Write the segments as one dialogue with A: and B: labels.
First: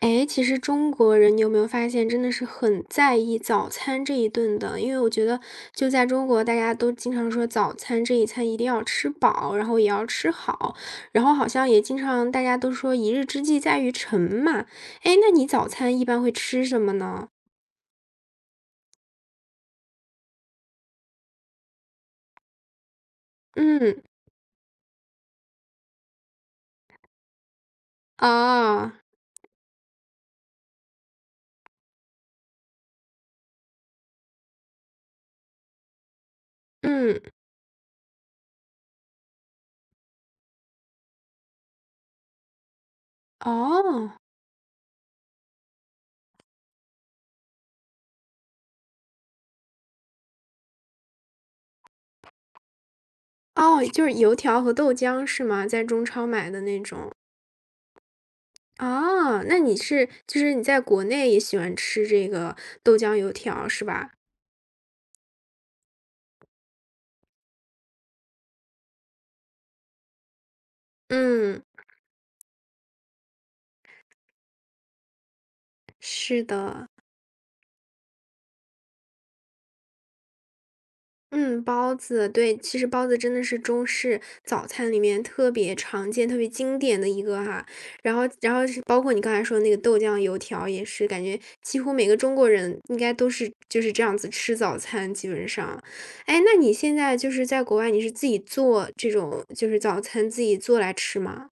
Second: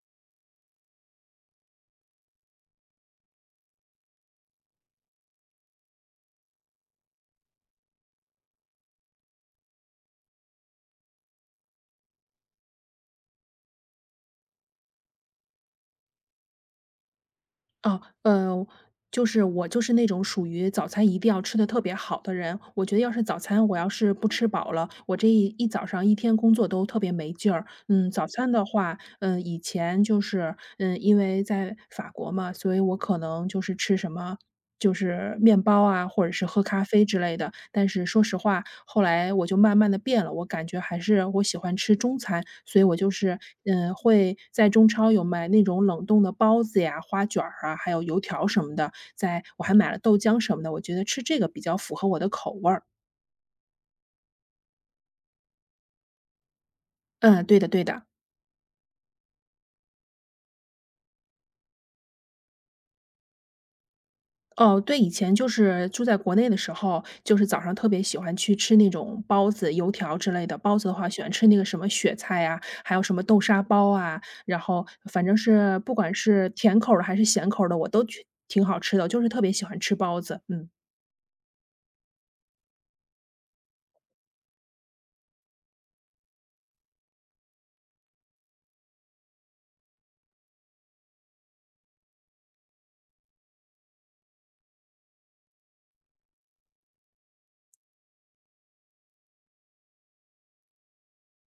A: 哎，其实中国人你有没有发现，真的是很在意早餐这一顿的。因为我觉得就在中国，大家都经常说早餐这一餐一定要吃饱，然后也要吃好，然后好像也经常大家都说一日之计在于晨嘛。哎，那你早餐一般会吃什么呢？
B: 哦，就是我就是那种属于早餐一定要吃的特别好的人。我觉得要是早餐我要
A: 嗯。
B: 是不吃饱了，我这一早上一天工作都特别没劲儿。嗯，早餐的
A: 啊。
B: 话，以前就是，因为在法国嘛，所以我可能就是吃什么就是面包啊，或者是喝咖啡之
A: 嗯。
B: 类的。但是说实话，后来我就慢慢的变了，我感觉还是我喜欢吃中餐，所以我就是，
A: 哦。
B: 会在中超有买那种冷冻的包子呀、花卷儿啊，还有油条什么的，在我还买了豆浆什么的，我觉得吃这个比较符合我的口味儿。
A: 哦，就是油条和豆浆是吗？在中超买的那种。
B: 嗯，对的对的。
A: 啊，那你是就是你在国内也喜欢吃这个豆浆油条是吧？
B: 哦，对，以前就是住在国内的时候，就是早上特别喜欢去吃那种包子、油条之类的。包子的话，喜欢吃那
A: 嗯，
B: 个什么雪菜啊，还有什么豆沙包啊，然后反正是不管
A: 是
B: 是甜
A: 的。
B: 口儿的还是咸口儿的，我都去挺好吃的，就是特别喜欢吃包子。嗯。
A: 嗯，包子，对，其实包子真的是中式早餐里面特别常见、特别经典的一个哈。然后是包括你刚才说的那个豆浆油条，也是感觉几乎每个中国人应该都是就是这样子吃早餐，基本上。哎，那你现在就是在国外，你是自己做这种就是早餐自己做来吃吗？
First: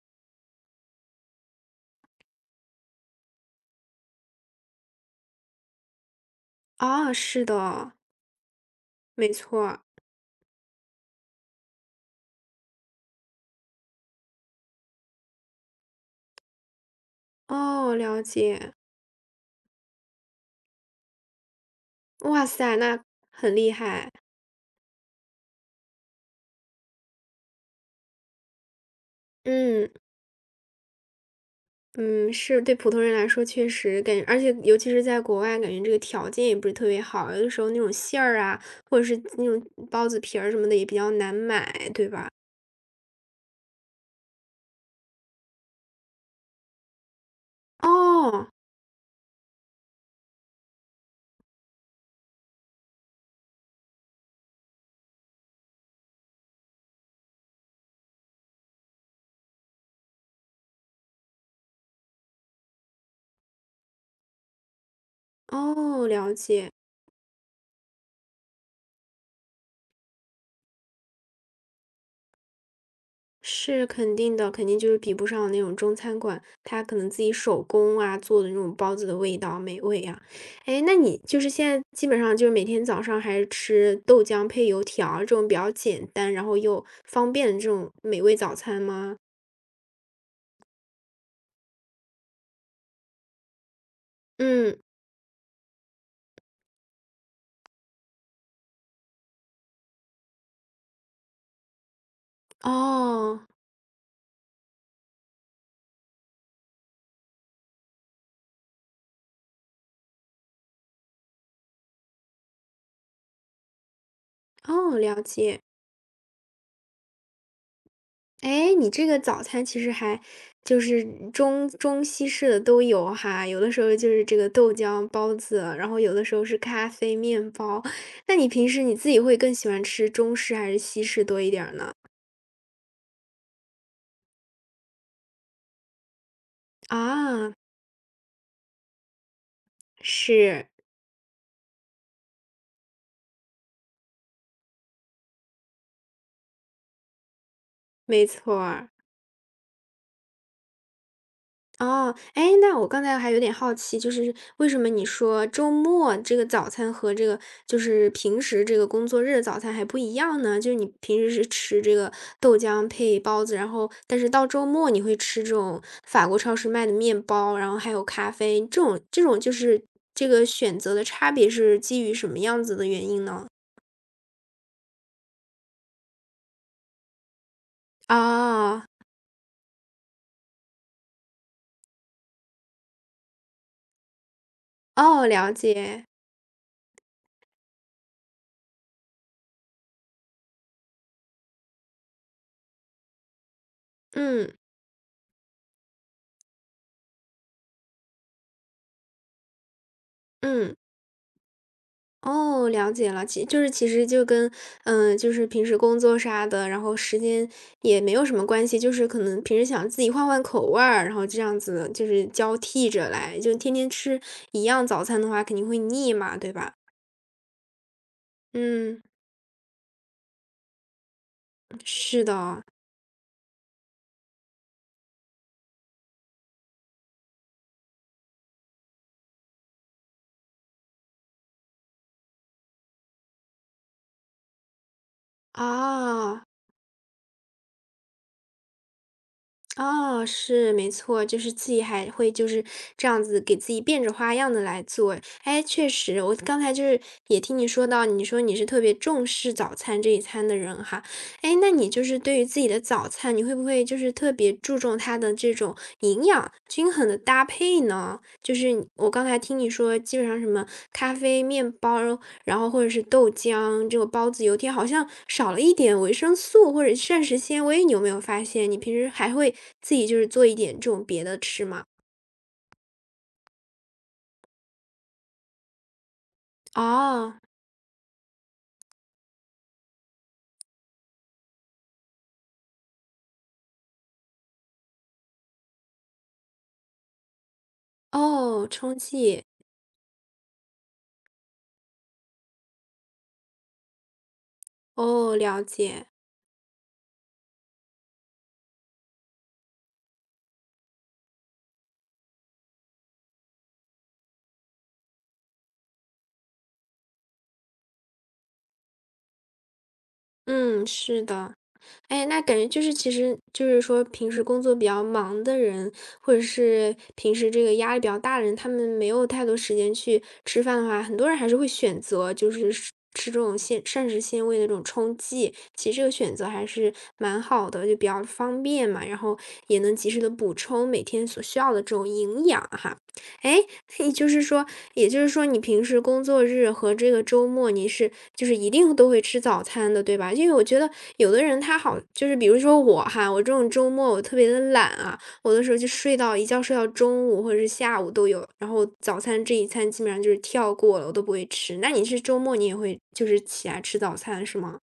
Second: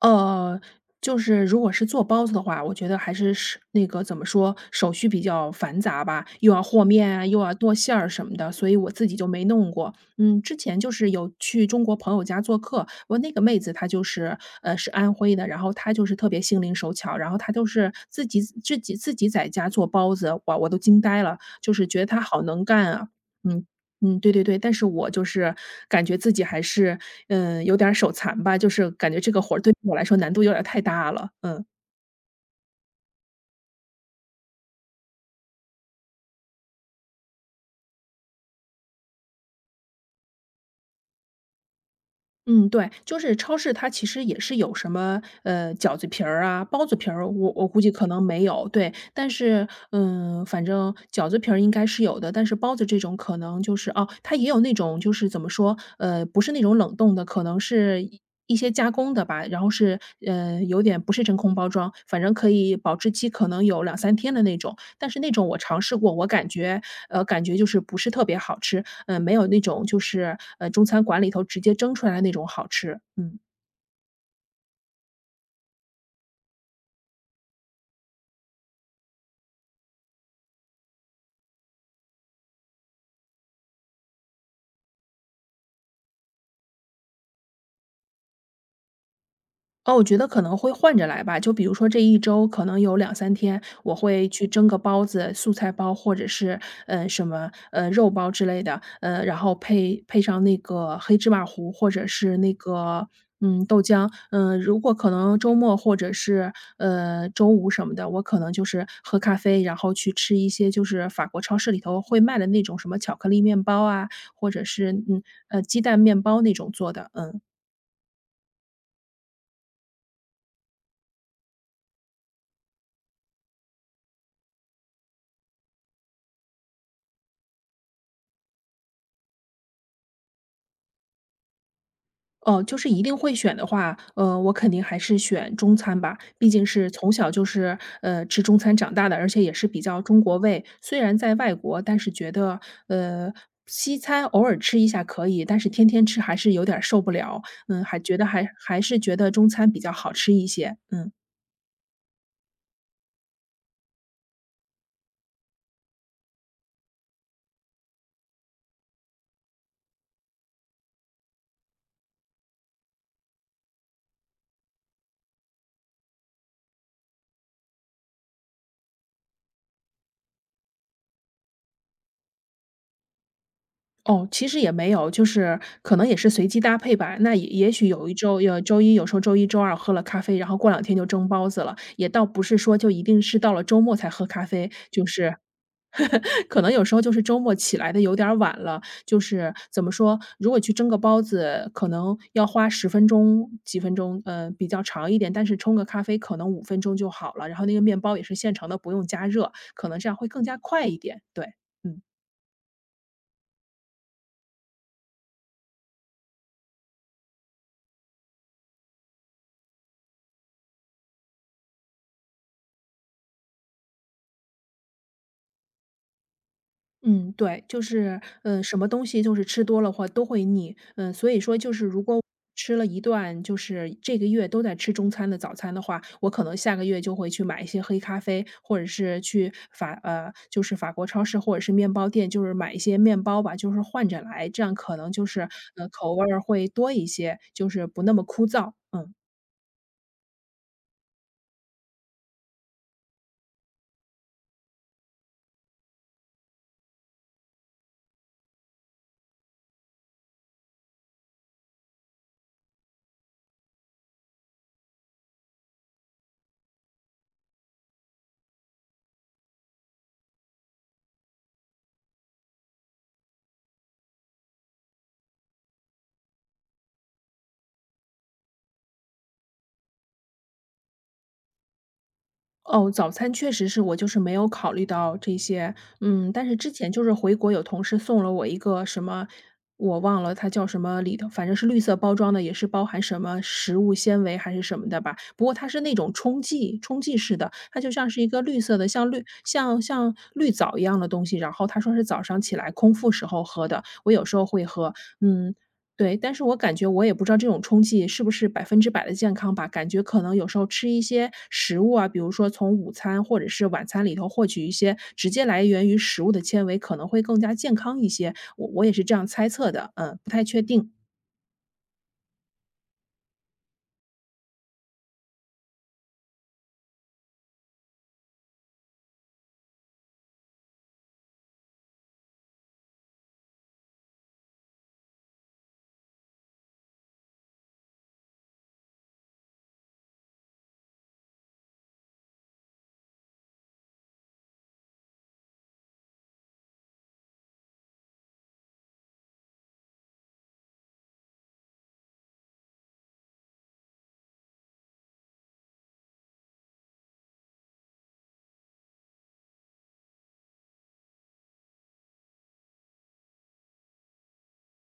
B: 呃，就是如果是做包子的话，我觉得还是那个怎么说，手续比较繁杂吧，又要和面
A: 啊，
B: 啊，又
A: 是
B: 要剁
A: 的，
B: 馅儿什么的，所以我自己就
A: 没
B: 没弄
A: 错。
B: 过。嗯，之前就是有去中国朋友家做客，我那个妹子她就是是安徽的，然后她就是特别心灵手巧，然后她都是
A: 哦，了
B: 自己
A: 解。
B: 自己自己在家做包子，哇，我都惊呆了，就是觉得她好
A: 哇
B: 能
A: 塞，
B: 干
A: 那
B: 啊。
A: 很
B: 嗯
A: 厉害。
B: 嗯，对对对，但是我就是感觉自己还是有点儿手残吧，就是感觉这个活儿对于
A: 嗯。
B: 我来说难度有点儿太大了，嗯。
A: 嗯，是，对普通人来说确实感觉而且尤其是在国外，感觉这个条件也不是特别好，有的时候那种馅儿啊，或者是那种包子皮儿什么的也比较难买，对吧？
B: 嗯，对，就是超市它其实也是有什么，饺子皮儿啊、包子皮儿，我估计可能没
A: 哦。
B: 有，对。但是，反正饺子皮儿应该是有的，但是包子这种可能就是它也有那种就是怎么说，不是那种冷冻的，可能是一些加工的吧，然后是，有点不是真空包装，反正可以保质期可能有两三天的那种。但是那种我尝试
A: 哦，
B: 过，我
A: 了
B: 感
A: 解。
B: 觉呃，感觉就是不是特别好吃，没有那种就是，中餐馆里头直接蒸出来的那种好吃，嗯。
A: 是肯定的，肯定就是比不上那种中餐馆，它可能自己手工啊做的那种包子的味道、美味啊。诶，那你就是现在基本上就是每天早上还是吃豆浆配油条这种比较简单，然后又方便的这种美味早餐吗？
B: 哦，我觉得可能会换着来吧。就比如说这一周可能有两三天，我会去蒸个
A: 嗯。
B: 包子，素菜包或者是，什么，肉包之类的，然后配上那个黑芝麻糊或者是那个，
A: 哦，
B: 豆浆。嗯，如果可能周末或者是，周五什么的，我可能就是喝咖啡，然后去吃一些就是法国超市里头会卖的那种什么巧克力面包啊，或者是，
A: 哦，了解。
B: 鸡蛋面包那种做的，嗯。
A: 哎，你这个早餐其实还就是中西式的都有哈，有的时候就是这个豆浆、包子，然后有的时候是咖啡、面包。那你平时你自己会更喜欢吃中式还是西式多一点儿呢？
B: 哦，就是一定会选的话，我肯定还是选中餐吧，毕竟是从小就
A: 啊，
B: 是，吃中餐长大的，而且也是比较中国味。
A: 是，
B: 虽然在外国，但是觉得，呃，西餐偶尔吃一下可以，但是天天吃还是有点儿受不了。还觉
A: 没
B: 得还
A: 错
B: 还
A: 儿。
B: 是觉得中餐比较好吃一些，嗯。
A: 哦，哎，那我刚才还有点好奇，就是为什么你说周末这个早餐和这个就是平时这个工作日的早餐还不一样呢？就是你平时是吃这个豆浆配包子，然后但是到周末你会吃这种法国超市卖的面包，然后还有咖啡，这种这种就是这个选择的差别是基于什么样子的原因呢？
B: 哦，其实也没有，就是可能也是随机搭配吧。那也也许有一周，有周
A: 哦。
B: 一有时候周一周二喝了咖啡，然后过两天就蒸包子了，也倒不是说就一定是到了周末才喝咖啡，就
A: 哦，
B: 是
A: 了解。
B: 可能有时候就是周末起来的有点儿晚了，就是怎么说，如果去蒸个包子，可能要花10分钟、几分钟，
A: 嗯
B: 比较长一点，但是冲个咖啡可能5分钟就好了，然后那个面包也是现成的，不用加热，可能这样会更加
A: 嗯。
B: 快一点。对，嗯。
A: 哦，了解了，其实就跟，嗯，就是平时工作啥的，然后时间也没有什么关系，就是可能平时想自己换换口味儿，然后这样子就是交替着来，就天天吃一样早餐的话肯定会腻嘛，对吧？
B: 嗯，对，就是，什么
A: 嗯，
B: 东西就是吃多了话都会腻，所以说就是如果
A: 是的。
B: 吃了一段，就是这个月都在吃中餐的早餐的话，我可能下个月就会去买一些黑咖啡，或者是去就是法国超市或者是面包店，就是买一些面包吧，就是换着来，这样可能就是，口味儿
A: 啊。
B: 会多一些，就是不那么枯燥，嗯。
A: 哦，是，没错，就是自己还会就是这样子给自己变着花样的来做。哎，确实，我刚才就是也听你说到，你说你是特别重视早餐这一餐的人哈。哎，那你就是对于自己的早餐，你会不会就是特别注重它的这种营养均衡的搭配呢？就是我刚才听你说，基本上什么咖啡、面包，然后或者是豆浆，这种包子、油条好像少了一点维生素或者膳食纤维，你有没有发现？你平时还会自己就是做一点这种别的吃吗？
B: 哦，早餐确实是我就是没有考虑到这些，但是之前就是回
A: 哦。
B: 国有同事送了我一个什么，我忘了它叫什么，里头反正是绿色包装的，也是包含什么食物纤维还是什么的吧。不过它是那种冲剂，冲剂式的，它就像是一个绿
A: 哦，
B: 色的，
A: 充
B: 像绿
A: 气。
B: 像像绿藻一样的东西。然后他说是早上起来空腹时候喝的，我有时候会喝，
A: 哦，
B: 嗯，
A: 了解。
B: 对，但是我感觉我也不知道这种充气是不是100%的健康吧，感觉可能有时候吃一些食物啊，比如说从午餐或者是晚餐里头获取一些直接来源于食物的纤维，可能会更加健康一些，我也是这样猜测的，不太确
A: 嗯，
B: 定。
A: 是的。哎，那感觉就是其实就是说平时工作比较忙的人，或者是平时这个压力比较大的人，他们没有太多时间去吃饭的话，很多人还是会选择就是吃吃这种纤膳食纤维的这种冲剂。其实这个选择还是蛮好的，就比较方便嘛，然后也能及时的补充每天所需要的这种营养啊哈。哎，也就是说也就是说你平时工作日和这个周末，你是就是一定都会吃早餐的，对吧？因为我觉得有的人他好就是比如说我哈，我这种周末我特别的懒啊，我有的时候就睡到一觉睡到中午或者是下午都有，然后早餐这一餐基本上就是跳过了，我都不会吃。那你是周末你也会就是起来吃早餐是吗？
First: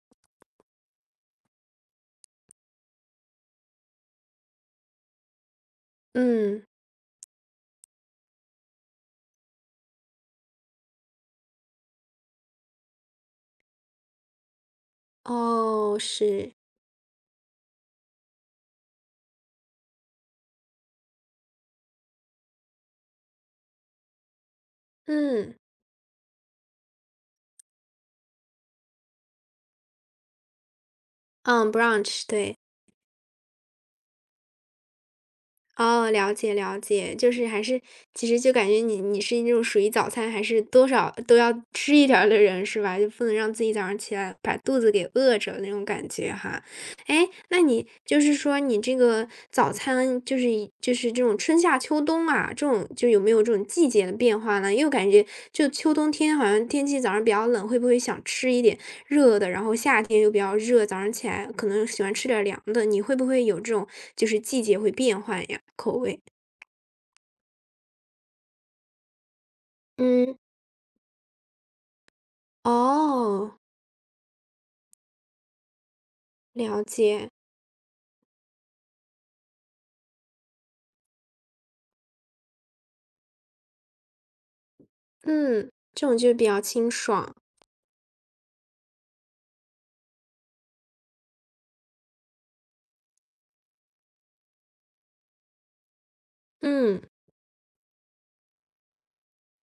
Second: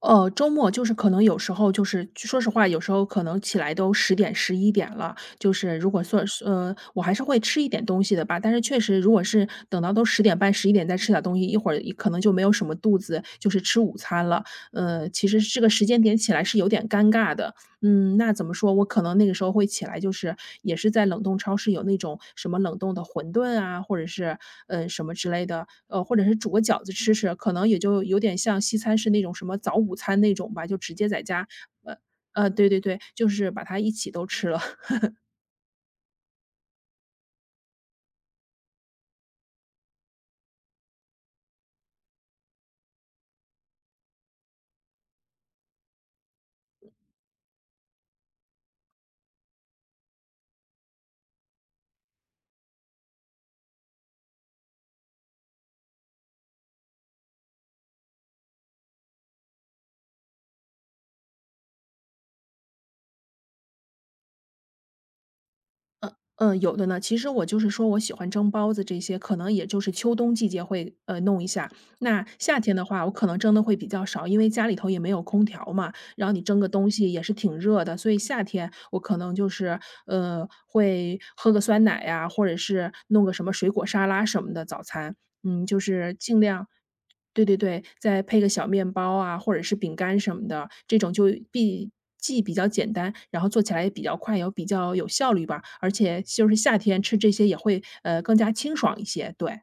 B: 周末就是可能有时候就是说实话，有时候可能起来都十点、十一点了，就是如果算是
A: 嗯。
B: 我还是会吃一点东西的吧，但是确实如果是等到都10点半十一点再吃点东西，一会儿可能就没有什么肚子，就是吃午餐了。其实这个时
A: 哦，
B: 间点起来
A: 是。
B: 是有点尴尬的。那怎么说，我可能那个时候会起来，就是也是在冷冻超市有那种什么冷冻的馄饨啊，或者是，什么之类
A: 嗯。
B: 的，或者是煮个饺子吃吃，可能也就有点像西餐是那种什么早午餐那种吧，就直接在家，
A: 嗯
B: 呃，
A: ，brunch,对。
B: 对对对，就是把它一起都吃了。
A: 哦，了解了解，就是还是其实就感觉你是那种属于早餐还是多少都要吃一点儿的人是吧？就不能让自己早上起来把肚子给饿着那种感觉哈。哎，那你就是说你这个早餐就是这种春夏秋冬啊，这种就有没有这种季节的变化呢？因为我感觉就秋冬天好像天气早上比较冷，会不会想吃一点热的，然后夏天又比较热，早上起来可能喜欢吃点儿凉的，你会不会有这种就是季节会变换呀，口味？
B: 嗯，有的呢。其实我就是说我喜欢蒸包子这些，可能也就是秋冬
A: 嗯。
B: 季节会弄一下。那夏天的话，我可能蒸
A: 哦，
B: 的会比较少，因为家里头也没有空调嘛，然后你蒸个
A: 了
B: 东西也
A: 解。
B: 是挺热的，所以夏天我可能就是会喝个酸奶呀、或者是弄个什么水果沙拉什么的早餐。嗯，
A: 嗯，
B: 就
A: 这
B: 是
A: 种就
B: 尽
A: 比较
B: 量
A: 清爽。
B: 对对对，再配个小面包啊，或者是饼干什么的，这种就比既比较简单，然后做起来也比较快，也比较有效率吧。而且就是夏天
A: 嗯。
B: 吃这些也会，更加清爽一些，对。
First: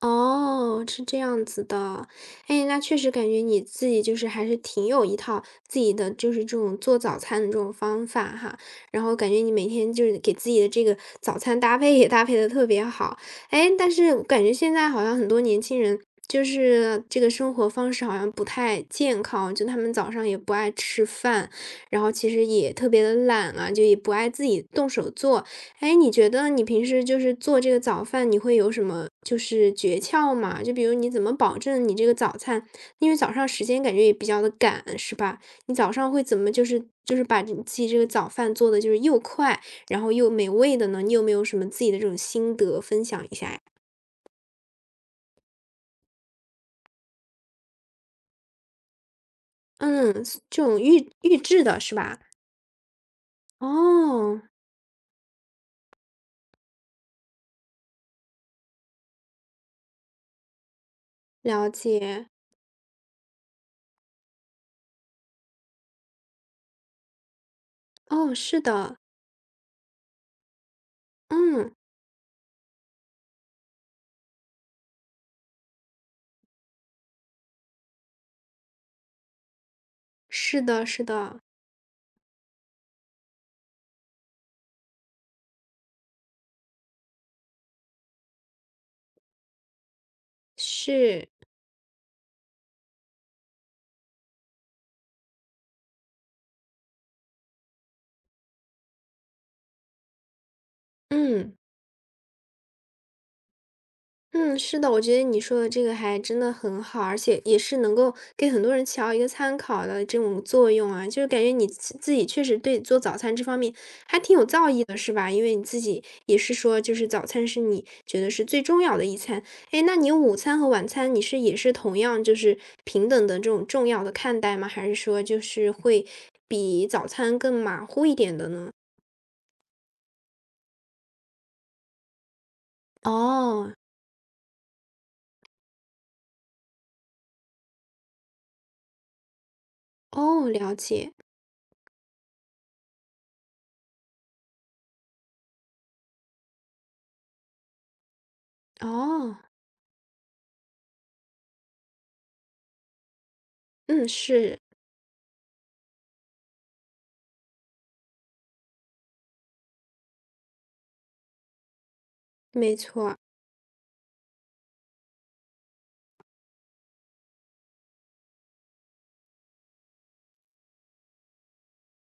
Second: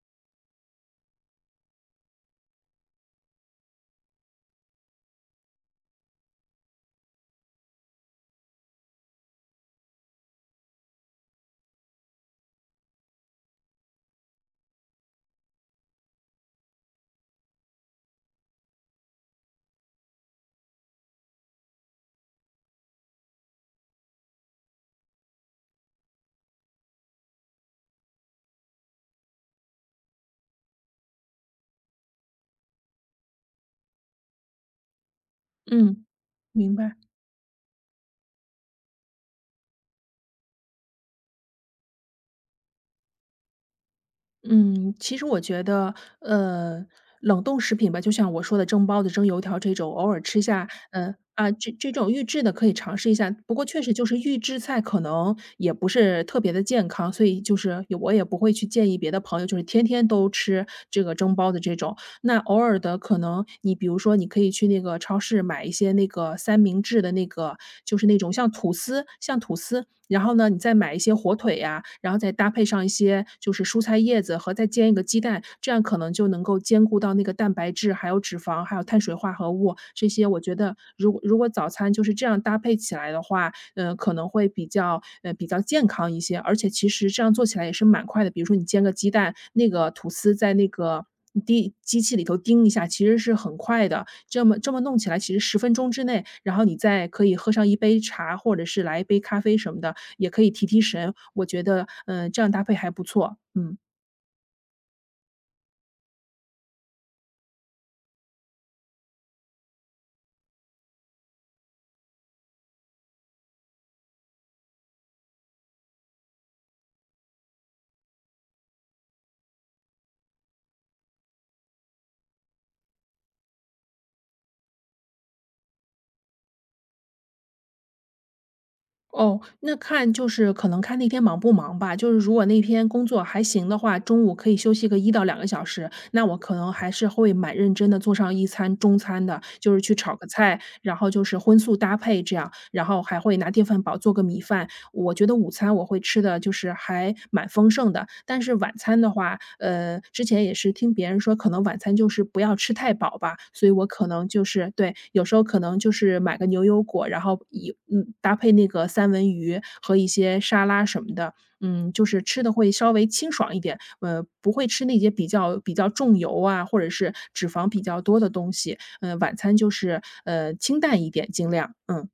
A: 哦，是这样子的。哎，那确实感觉你自己就是还是挺有一套自己的，就是这种做早餐的这种方法哈。然后感觉你每天就是给自己的这个早餐搭配也搭配的特别好。哎，但是我感觉现在好像很多年轻人就是这个生活方式好像不太健康，就他们早上也不爱吃饭，然后其实也特别的懒啊，就也不爱自己动手做。哎，你觉得你平时就是做这个早饭，你会有什么就是诀窍吗？就比如你怎么保证你这个早餐，因为早上时间感觉也比较的赶，是吧？你早
B: 嗯，
A: 上会怎么就
B: 明
A: 是
B: 白。
A: 就是把你自己这个早饭做的就是又快，然后又美味的呢？你有没有什么自己的这种心得分享一下呀？
B: 嗯，其实我觉得，冷冻食品吧，就像我说的蒸包子、蒸油条这种，偶尔
A: 嗯，
B: 吃
A: 是这
B: 下，
A: 种预预制
B: 这
A: 的
B: 这
A: 是
B: 种
A: 吧？
B: 预制的可以尝试一下。不过确实就是预
A: 哦，
B: 制菜可能也不是特别的健康，所以就是我也不会去建议别的朋友，就是天天都吃这个蒸包子
A: 了
B: 这种。
A: 解。
B: 那偶尔的可能你比如说你可以去那个超市买一些那个三明治的那个，就是那种
A: 哦，
B: 像
A: 是
B: 吐
A: 的。
B: 司像吐司，然后呢，你再买一些火腿
A: 嗯，
B: 呀，然后再搭配上一些就是蔬菜叶子和再煎一个鸡蛋，这样可能就能够兼顾到那个蛋白质，还有脂肪，还有碳水化合物这些。我觉
A: 是
B: 得
A: 的，是
B: 如果如
A: 的。
B: 果早餐就是这样搭配起来的话，可能会比较健康一些，而且其实这样做起来也是蛮快的。比如说你煎个鸡蛋，那个吐司在那个
A: 是。
B: 滴机器里头叮一下，其实是很快的。这么弄起来，其实10分钟之内，然后你再可以喝上一杯茶，或者是来一杯咖啡什么的，也可以提提神。我
A: 嗯。
B: 觉得，这样搭配还不错，嗯。
A: 嗯，是的，我觉得你说的这个还真的很好，而且也是能够给很多人起到一个参考的这种作用啊，就是感觉你自己确实对做早餐这方面还挺有造诣的，是吧？因为你自己也是说，就是早餐是你觉得是最重要的一餐，哎，那你午餐和晚餐你是也是同样就是平等的这种重要的看待吗？还是说就是会比早餐更马虎一点的呢？
B: 哦，那看就是可能看那天忙不忙吧。就是如果那天工作还行
A: 哦。
B: 的话，中午可以休息个1到2个小时，那我可能还是会蛮认真的做上一餐中餐的，就是去炒个
A: 哦，
B: 菜，
A: 了
B: 然后
A: 解。
B: 就是荤素搭配这样，然后还会拿电饭煲做个米饭，我觉得午餐我会吃的就是还蛮丰盛的，但是晚餐的
A: 哦。
B: 话，之前也是听别人说，可能晚餐就是不要吃太饱吧，所以我可
A: 嗯，
B: 能就
A: 是，
B: 是对，有时候可能就是买个牛油果，然后以搭配那个三文鱼和一些沙拉什么的，就是吃的会
A: 没
B: 稍微
A: 错。
B: 清爽一点，不会吃那些比较重油啊，或者是脂肪比较多的东西，晚餐就是清淡一点，尽量，嗯。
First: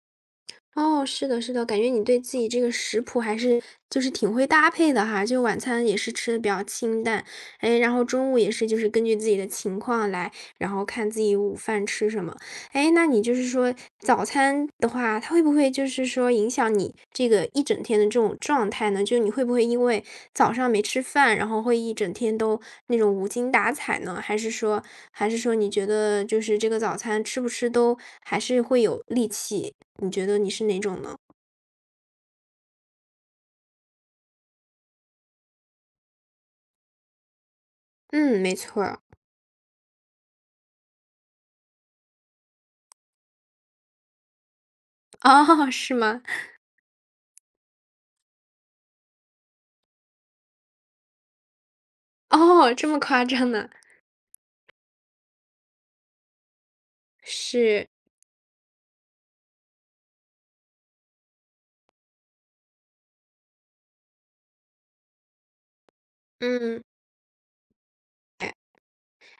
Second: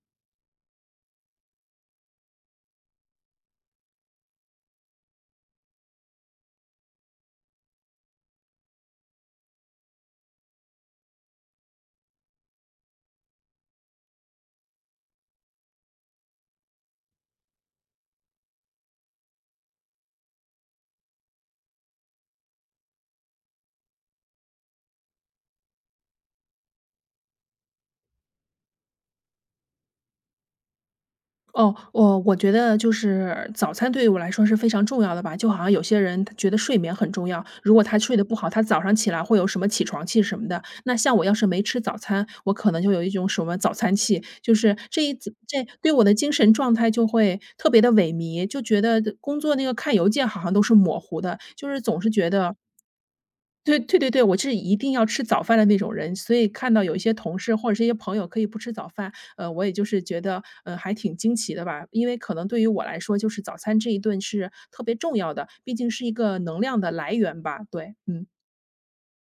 A: 哦，是的，是的，感觉你对自己这个食谱还是就是挺会搭配的哈，就晚餐也是吃的比较清淡，哎，然后中午也是就是根据自己的情况来，然后看自己午饭吃什么。哎，那你就是说早餐的话，它会不会就是说影响你这个一整天的这种状态呢？就你会不会因为早上没吃饭，然后会一整天都那种无精打采呢？还是说你觉得就是这个早餐吃不吃都还是会有力气？你觉得你是哪种呢？
B: 哦，我觉得就是早餐对于我来说是非常重要的吧，就好像有些人他觉得睡眠很重要，如果他睡得不
A: 嗯，
B: 好，
A: 没
B: 他早
A: 错
B: 上
A: 儿。
B: 起来会有什么起床气什么的。那像我要是没吃早餐，我可能就有一种什么早餐气，就是这
A: 哦，
B: 对
A: 是
B: 我的
A: 吗？
B: 精神状态就会特别的萎靡，就觉得工作那个看邮件好像都是模糊的，就是总是觉得
A: 哦，这么夸张呢？
B: 对对对对，我是一定要吃早饭的那种人，所以看到有一些同事或者是一
A: 是。
B: 些朋友可以不吃早饭，我也就是觉得，还挺惊奇的吧。因为可能对于我来说，就是早餐这一顿是特别重要的，毕竟是一个能量
A: 嗯。
B: 的来源吧。对，嗯。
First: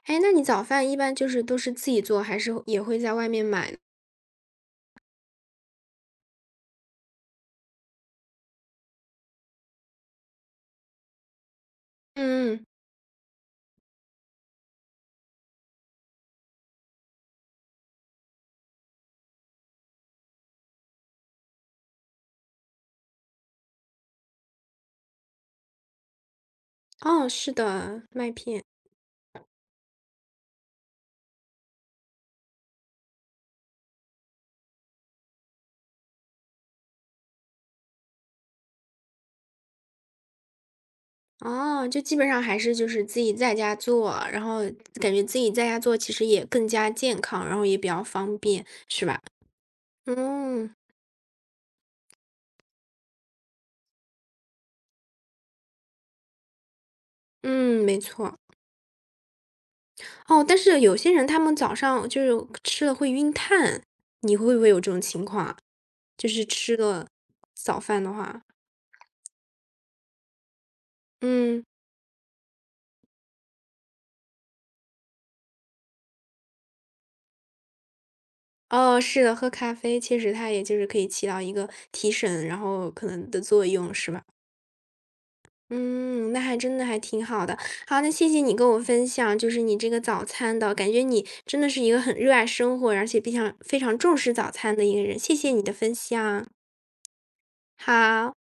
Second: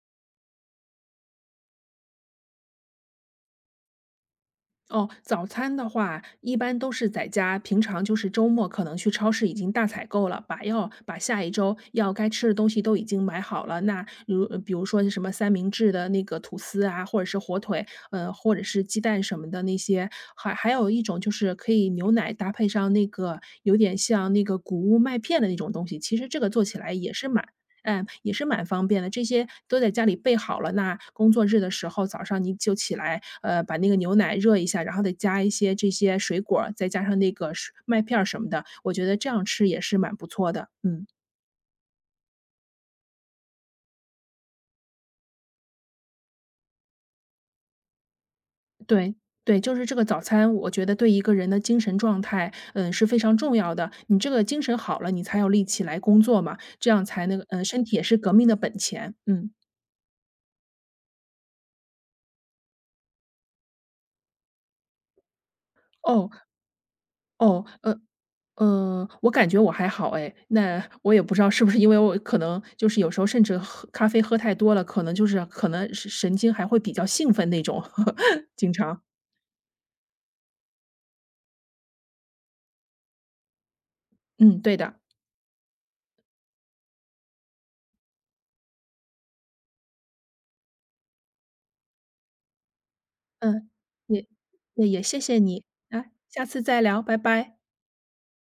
A: 哎，那你早饭一般就是都是自己做，还是也会在外面买呢？
B: 哦，早餐的话一般都是在家，平常就是周末可能去超市已经大采购了，把下一周要该吃的
A: 嗯。
B: 东西都已经买好了。那比如说是什么三明治的那个吐司啊，或者是火腿，或者是鸡蛋什么的那些，还有一种就是可以牛奶搭配上那个有点像那个谷物麦片的那种东西，其实这个做起来也是
A: 哦，
B: 蛮
A: 是的，
B: 嗯，
A: 麦
B: 也是
A: 片。
B: 蛮方便的，这些都在家里备好了。那工作日的时候，早上你就起来，把那个牛奶热一下，然后再加一些这些水果儿再加上那个水麦片儿什么的，我觉得这样吃也是蛮不错的。嗯，
A: 哦，就基本上还是就是自己在家做，然后感觉自己在家做其实也更加健康，然后也比较方便，是
B: 对。
A: 吧？
B: 对，就是这个早餐，我
A: 嗯。
B: 觉得对一个人的精神状态，是非常重要的。你这个精神好了，你才有力气来工作嘛，这样才那个，身
A: 嗯，
B: 体
A: 没
B: 也是革
A: 错。
B: 命的本钱。嗯，
A: 哦，但是有些人他们早上就是吃了会晕碳，你会不会有这种情况啊？就
B: 哦
A: 是吃个
B: 哦，
A: 早饭的话，
B: 嗯，我感觉我还好哎，那我也不知道
A: 嗯。
B: 是不是因为我可能就是有时候甚至喝咖啡喝太多了，可能神经还会比较兴奋那种，经
A: 哦，
B: 常。
A: 是的，喝咖啡确实它也就是可以起到一个提神，然后可能的作用，是吧？
B: 嗯，对的，
A: 嗯，那还真的还挺好的。好，那谢谢你跟我分享，就是你这个早餐的，感觉你真的是一个很热爱生活，而且非常
B: 嗯，
A: 非常重
B: 也
A: 视早餐的
B: 也
A: 一
B: 也
A: 个
B: 谢
A: 人。谢
B: 谢
A: 谢你
B: 你，
A: 的分
B: 啊，下
A: 享，
B: 次再聊，拜拜。
A: 好。